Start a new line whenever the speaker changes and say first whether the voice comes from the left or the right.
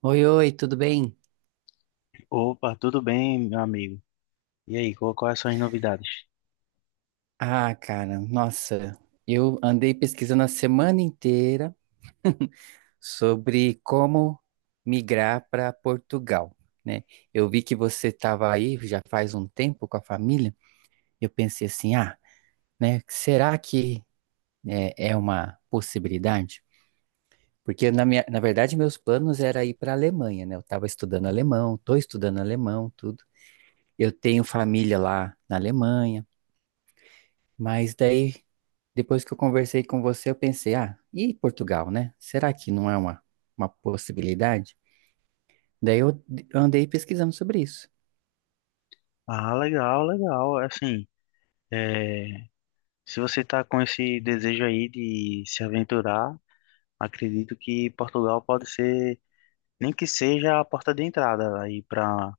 right: Oi, oi, tudo bem?
left: Opa, tudo bem, meu amigo? E aí, quais são as novidades?
right: Ah, cara, nossa, eu andei pesquisando a semana inteira sobre como migrar para Portugal, né? Eu vi que você estava aí já faz um tempo com a família. Eu pensei assim, ah, né? Será que é uma possibilidade? Porque na verdade meus planos era ir para a Alemanha, né? Eu estava estudando alemão, estou estudando alemão, tudo. Eu tenho família lá na Alemanha. Mas daí, depois que eu conversei com você, eu pensei, ah, e Portugal, né? Será que não é uma possibilidade? Daí andei pesquisando sobre isso,
left: Ah, legal, legal. Assim, é, se você está com esse desejo aí de se aventurar, acredito que Portugal pode ser, nem que seja a porta de entrada aí para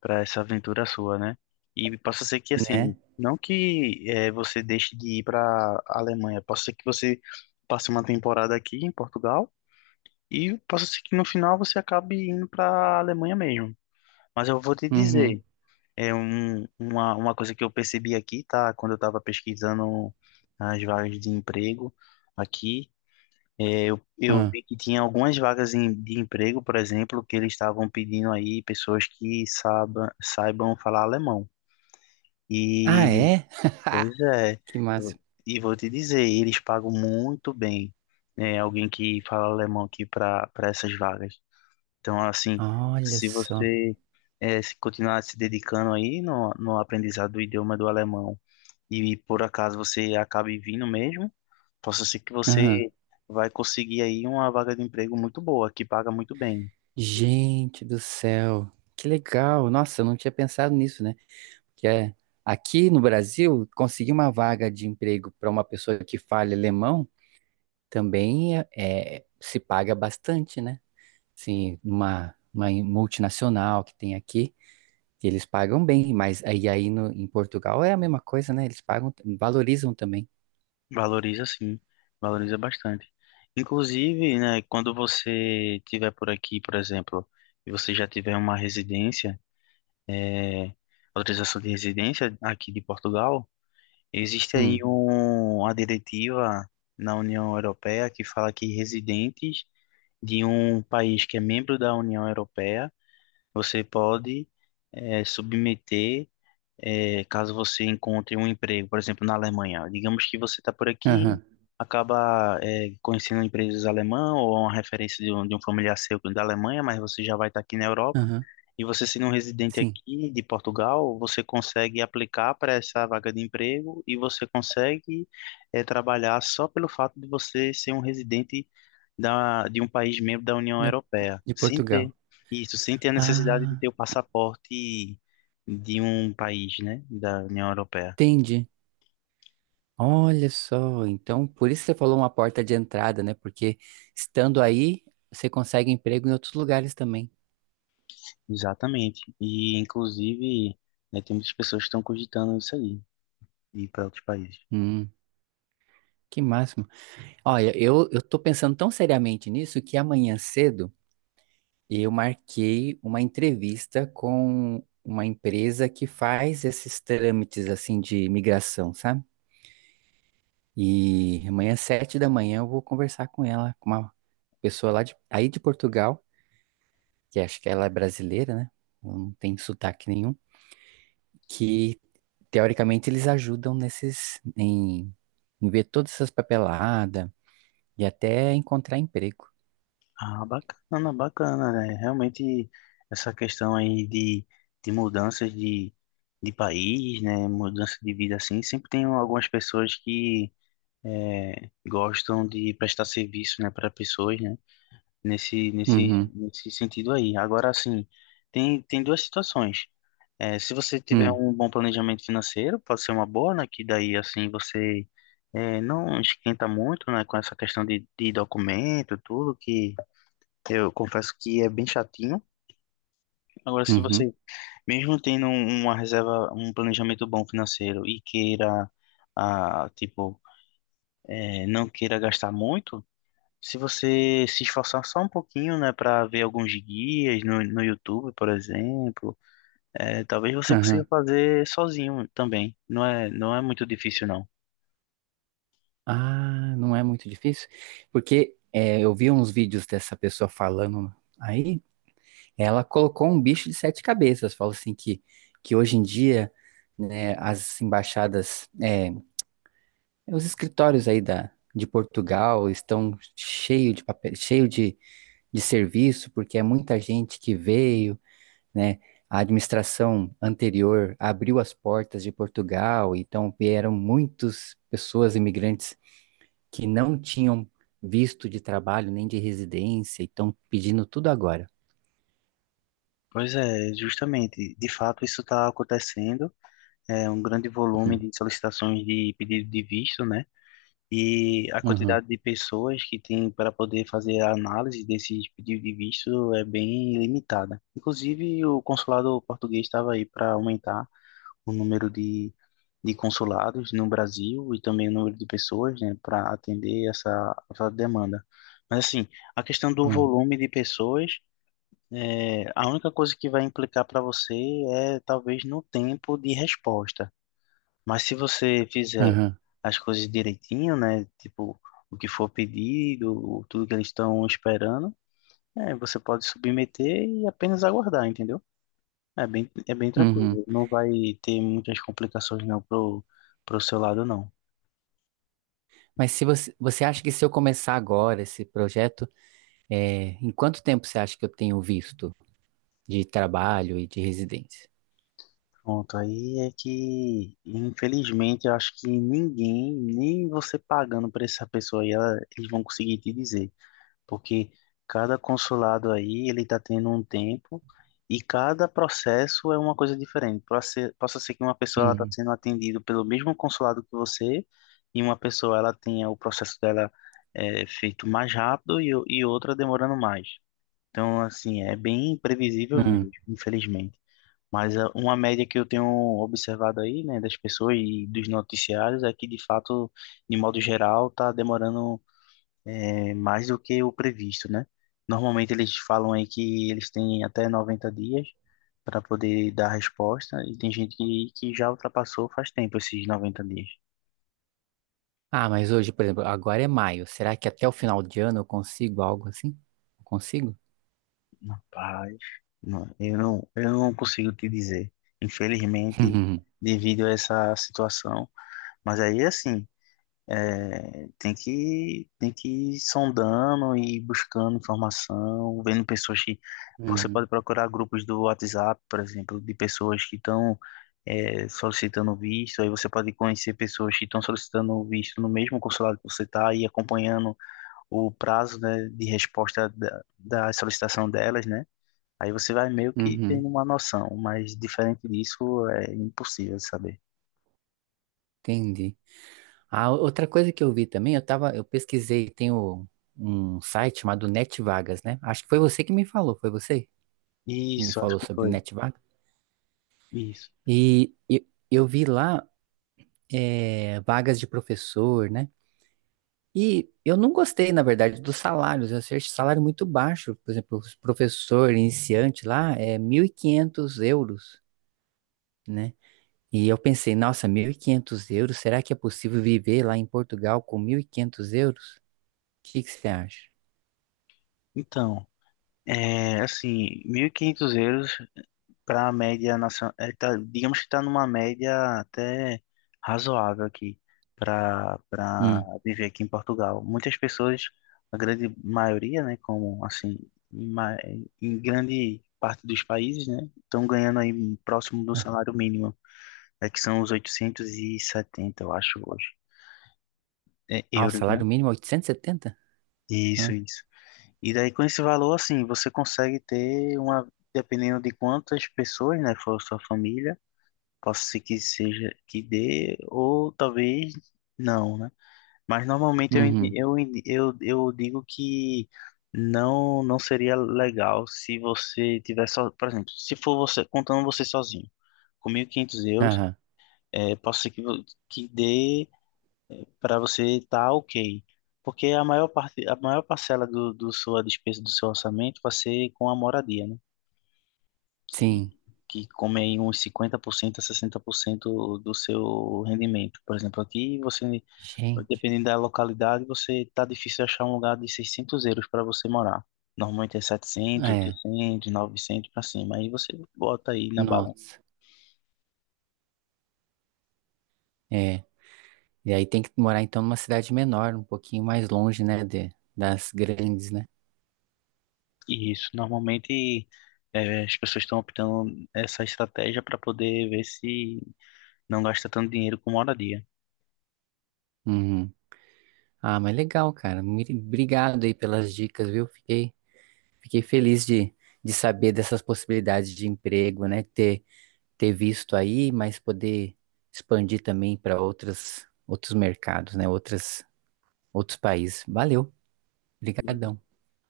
left: para essa aventura sua, né? E possa ser que, assim,
right: né?
left: não que é, você deixe de ir para Alemanha, possa ser que você passe uma temporada aqui em Portugal e possa ser que no final você acabe indo para Alemanha mesmo. Mas eu vou te
right: Uhum.
left: dizer. Uma coisa que eu percebi aqui, tá? Quando eu estava pesquisando as vagas de emprego aqui, eu
right: Ah,
left: vi que tinha algumas vagas de emprego, por exemplo, que eles estavam pedindo aí pessoas que saibam falar alemão.
right: ah,
left: E,
right: é?
left: pois é,
right: Que
left: eu,
right: massa.
left: e vou te dizer, eles pagam muito bem, né, alguém que fala alemão aqui para essas vagas. Então, assim,
right: Olha
left: se
right: só.
left: você se continuar se dedicando aí no aprendizado do idioma do alemão e por acaso você acabe vindo mesmo, possa ser que você
right: Aham.
left: vai conseguir aí uma vaga de emprego muito boa, que paga muito bem.
right: Gente do céu. Que legal. Nossa, eu não tinha pensado nisso, né? Que é aqui no Brasil, conseguir uma vaga de emprego para uma pessoa que fale alemão também se paga bastante, né? Sim, numa uma multinacional que tem aqui, que eles pagam bem, mas aí no, em Portugal é a mesma coisa, né? Eles pagam, valorizam também.
left: Valoriza sim, valoriza bastante. Inclusive, né, quando você tiver por aqui, por exemplo, e você já tiver uma residência, eh, autorização de residência aqui de Portugal. Existe aí
right: Hum,
left: uma diretiva na União Europeia que fala que residentes de um país que é membro da União Europeia, você pode submeter caso você encontre um emprego, por exemplo, na Alemanha. Digamos que você está por aqui,
right: aham,
left: acaba conhecendo empresas alemãs ou uma referência de de um familiar seu da Alemanha, mas você já vai estar aqui na Europa.
right: aham,
left: E você sendo um residente
right: sim,
left: aqui de Portugal, você consegue aplicar para essa vaga de emprego e você consegue trabalhar só pelo fato de você ser um residente de um país membro da União
right: da-
left: Europeia,
right: de
left: sem
right: Portugal.
left: ter isso, sem ter a necessidade de
right: Ah,
left: ter o passaporte de um país, né, da União Europeia.
right: entendi. Olha só, então por isso você falou uma porta de entrada, né? Porque estando aí, você consegue emprego em outros lugares também.
left: Exatamente. E, inclusive, né, tem muitas pessoas que estão cogitando isso aí, ir para outros países.
right: Hum, que máximo. Olha, eu tô pensando tão seriamente nisso que amanhã cedo. Eu marquei uma entrevista com uma empresa que faz esses trâmites assim de imigração, sabe? E amanhã, sete da manhã, eu vou conversar com ela, com uma pessoa lá aí de Portugal, que acho que ela é brasileira, né? Ela não tem sotaque nenhum, que teoricamente eles ajudam em ver todas essas papeladas e até encontrar emprego.
left: Ah, bacana, bacana, né? Realmente, essa questão aí de mudanças de país, né, mudança de vida assim, sempre tem algumas pessoas que gostam de prestar serviço, né, para pessoas, né,
right: Uhum,
left: nesse sentido aí. Agora, assim, tem duas situações. É, se você tiver
right: uhum,
left: um bom planejamento financeiro, pode ser uma boa, né? Que daí, assim, você não esquenta muito, né? Com essa questão de documento, tudo, que eu confesso que é bem chatinho. Agora, se
right: uhum,
left: você, mesmo tendo uma reserva, um planejamento bom financeiro e queira, ah, tipo, não queira gastar muito, se você se esforçar só um pouquinho, né? Para ver alguns guias no YouTube, por exemplo, é, talvez você consiga
right: uhum.
left: fazer sozinho também. Não é muito difícil, não.
right: Ah, não é muito difícil, porque é, eu vi uns vídeos dessa pessoa falando aí, ela colocou um bicho de sete cabeças, falou assim que hoje em dia, né, as embaixadas, é, os escritórios aí de Portugal estão cheio de papel, cheio de serviço, porque é muita gente que veio, né, a administração anterior abriu as portas de Portugal, então vieram muitas pessoas imigrantes que não tinham visto de trabalho nem de residência e estão pedindo tudo agora.
left: Pois é, justamente. De fato, isso está acontecendo. É um grande volume
right: Hum,
left: de solicitações de pedido de visto, né? E a
right: uhum,
left: quantidade de pessoas que tem para poder fazer a análise desses pedidos de visto é bem limitada. Inclusive, o consulado português estava aí para aumentar o número de consulados no Brasil e também o número de pessoas, né, para atender essa demanda. Mas assim, a questão do
right: hum,
left: volume de pessoas, é, a única coisa que vai implicar para você é talvez no tempo de resposta. Mas se você fizer
right: uhum,
left: as coisas direitinho, né, tipo o que for pedido, tudo que eles estão esperando, é, você pode submeter e apenas aguardar, entendeu? É bem
right: uhum.
left: tranquilo. Não vai ter muitas complicações não pro seu lado, não.
right: Mas se você, você acha que se eu começar agora esse projeto, é, em quanto tempo você acha que eu tenho visto de trabalho e de residência?
left: Pronto, aí é que, infelizmente, eu acho que ninguém, nem você pagando para essa pessoa aí, eles vão conseguir te dizer. Porque cada consulado aí, ele tá tendo um tempo e cada processo é uma coisa diferente. Possa ser que uma pessoa ela tá
right: Uhum,
left: sendo atendida pelo mesmo consulado que você e uma pessoa ela tenha o processo dela feito mais rápido e, e outra demorando mais. Então, assim, é bem previsível mesmo,
right: uhum.
left: infelizmente. Mas ah, uma média que eu tenho observado aí, né, das pessoas e dos noticiários é que, de fato, de modo geral, tá demorando mais do que o previsto, né? Normalmente eles falam aí que eles têm até 90 dias para poder dar resposta e tem gente que já ultrapassou faz tempo esses 90 dias.
right: Ah, mas hoje, por exemplo, agora é maio. Será que até o final de ano eu consigo algo assim? Eu consigo?
left: Rapaz, eu não consigo te dizer. Infelizmente, devido a essa situação, mas aí, assim, é, tem que ir sondando e buscando informação, vendo pessoas que.
right: Uhum,
left: Você
right: uhum,
left: pode procurar grupos do WhatsApp, por exemplo, de pessoas que estão solicitando visto. Aí você pode conhecer pessoas que estão solicitando visto no mesmo consulado que você está e acompanhando o prazo, né, de resposta da solicitação delas, né? Aí você vai meio que
right: uhum.
left: tendo uma noção, mas diferente disso é impossível de saber.
right: Entendi. Ah, outra coisa que eu vi também, eu tava, eu pesquisei, um site chamado NetVagas, né? Acho que foi você que me falou, foi você que me
left: Isso, acho
right: falou
left: que
right: sobre
left: foi.
right: NetVagas.
left: Isso.
right: Vi lá vagas de professor, né? E eu não gostei, na verdade, dos salários. Eu achei salário muito baixo. Por exemplo, os professor iniciante lá é 1.500 euros, né? E eu pensei, nossa, 1.500 euros, será que é possível viver lá em Portugal com 1.500 euros? O que que você acha?
left: Então, é, assim, 1.500 euros para a média nacional, é, tá, digamos que está numa média até razoável aqui para
right: Hum.
left: viver aqui em Portugal. Muitas pessoas, a grande maioria, né, como assim, em, ma- em grande parte dos países, né, estão ganhando aí próximo do salário mínimo, é que são os 870 eu acho, hoje, é,
right: Ah, o
left: euros, né?
right: salário mínimo é 870?
left: Isso,
right: Hã?
left: isso. E daí com esse valor, assim, você consegue ter uma, dependendo de quantas pessoas, né, for sua família, possa ser que seja que dê, ou talvez não, né? Mas normalmente
right: Uhum.
left: eu digo que não seria legal se você tiver só, por exemplo, se for você, contando você sozinho, com 1.500 euros,
right: Aham.
left: é, posso ser que, que dê para você estar ok. Porque a maior parte, a maior parcela do sua despesa do seu orçamento vai ser com a moradia, né? Que,
right: Sim.
left: que come aí uns 50% a 60% do seu rendimento. Por exemplo, aqui você,
right: Gente.
left: dependendo da localidade, você tá difícil achar um lugar de 600 euros para você morar. Normalmente é setecentos,
right: Ah, é.
left: 800, 900 para cima. Aí você bota aí na balança.
right: Nossa. É. E aí tem que morar então numa cidade menor, um pouquinho mais longe, né, de, das grandes, né?
left: Isso, normalmente as pessoas estão optando essa estratégia para poder ver se não gasta tanto dinheiro com moradia.
right: Uhum. Ah, mas legal, cara. Muito obrigado aí pelas dicas, viu? Fiquei, fiquei feliz de saber dessas possibilidades de emprego, né? Ter, ter visto aí, mas poder expandir também para outras, outros mercados, né? Outras, outros países. Valeu. Obrigadão.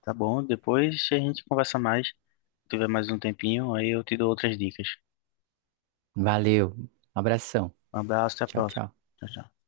left: Tá bom? Depois a gente conversa mais. Se tiver mais um tempinho, aí eu te dou outras dicas.
right: Valeu. Abração.
left: Um abraço, até a
right: Tchau,
left: próxima.
right: tchau.
left: Tchau, tchau.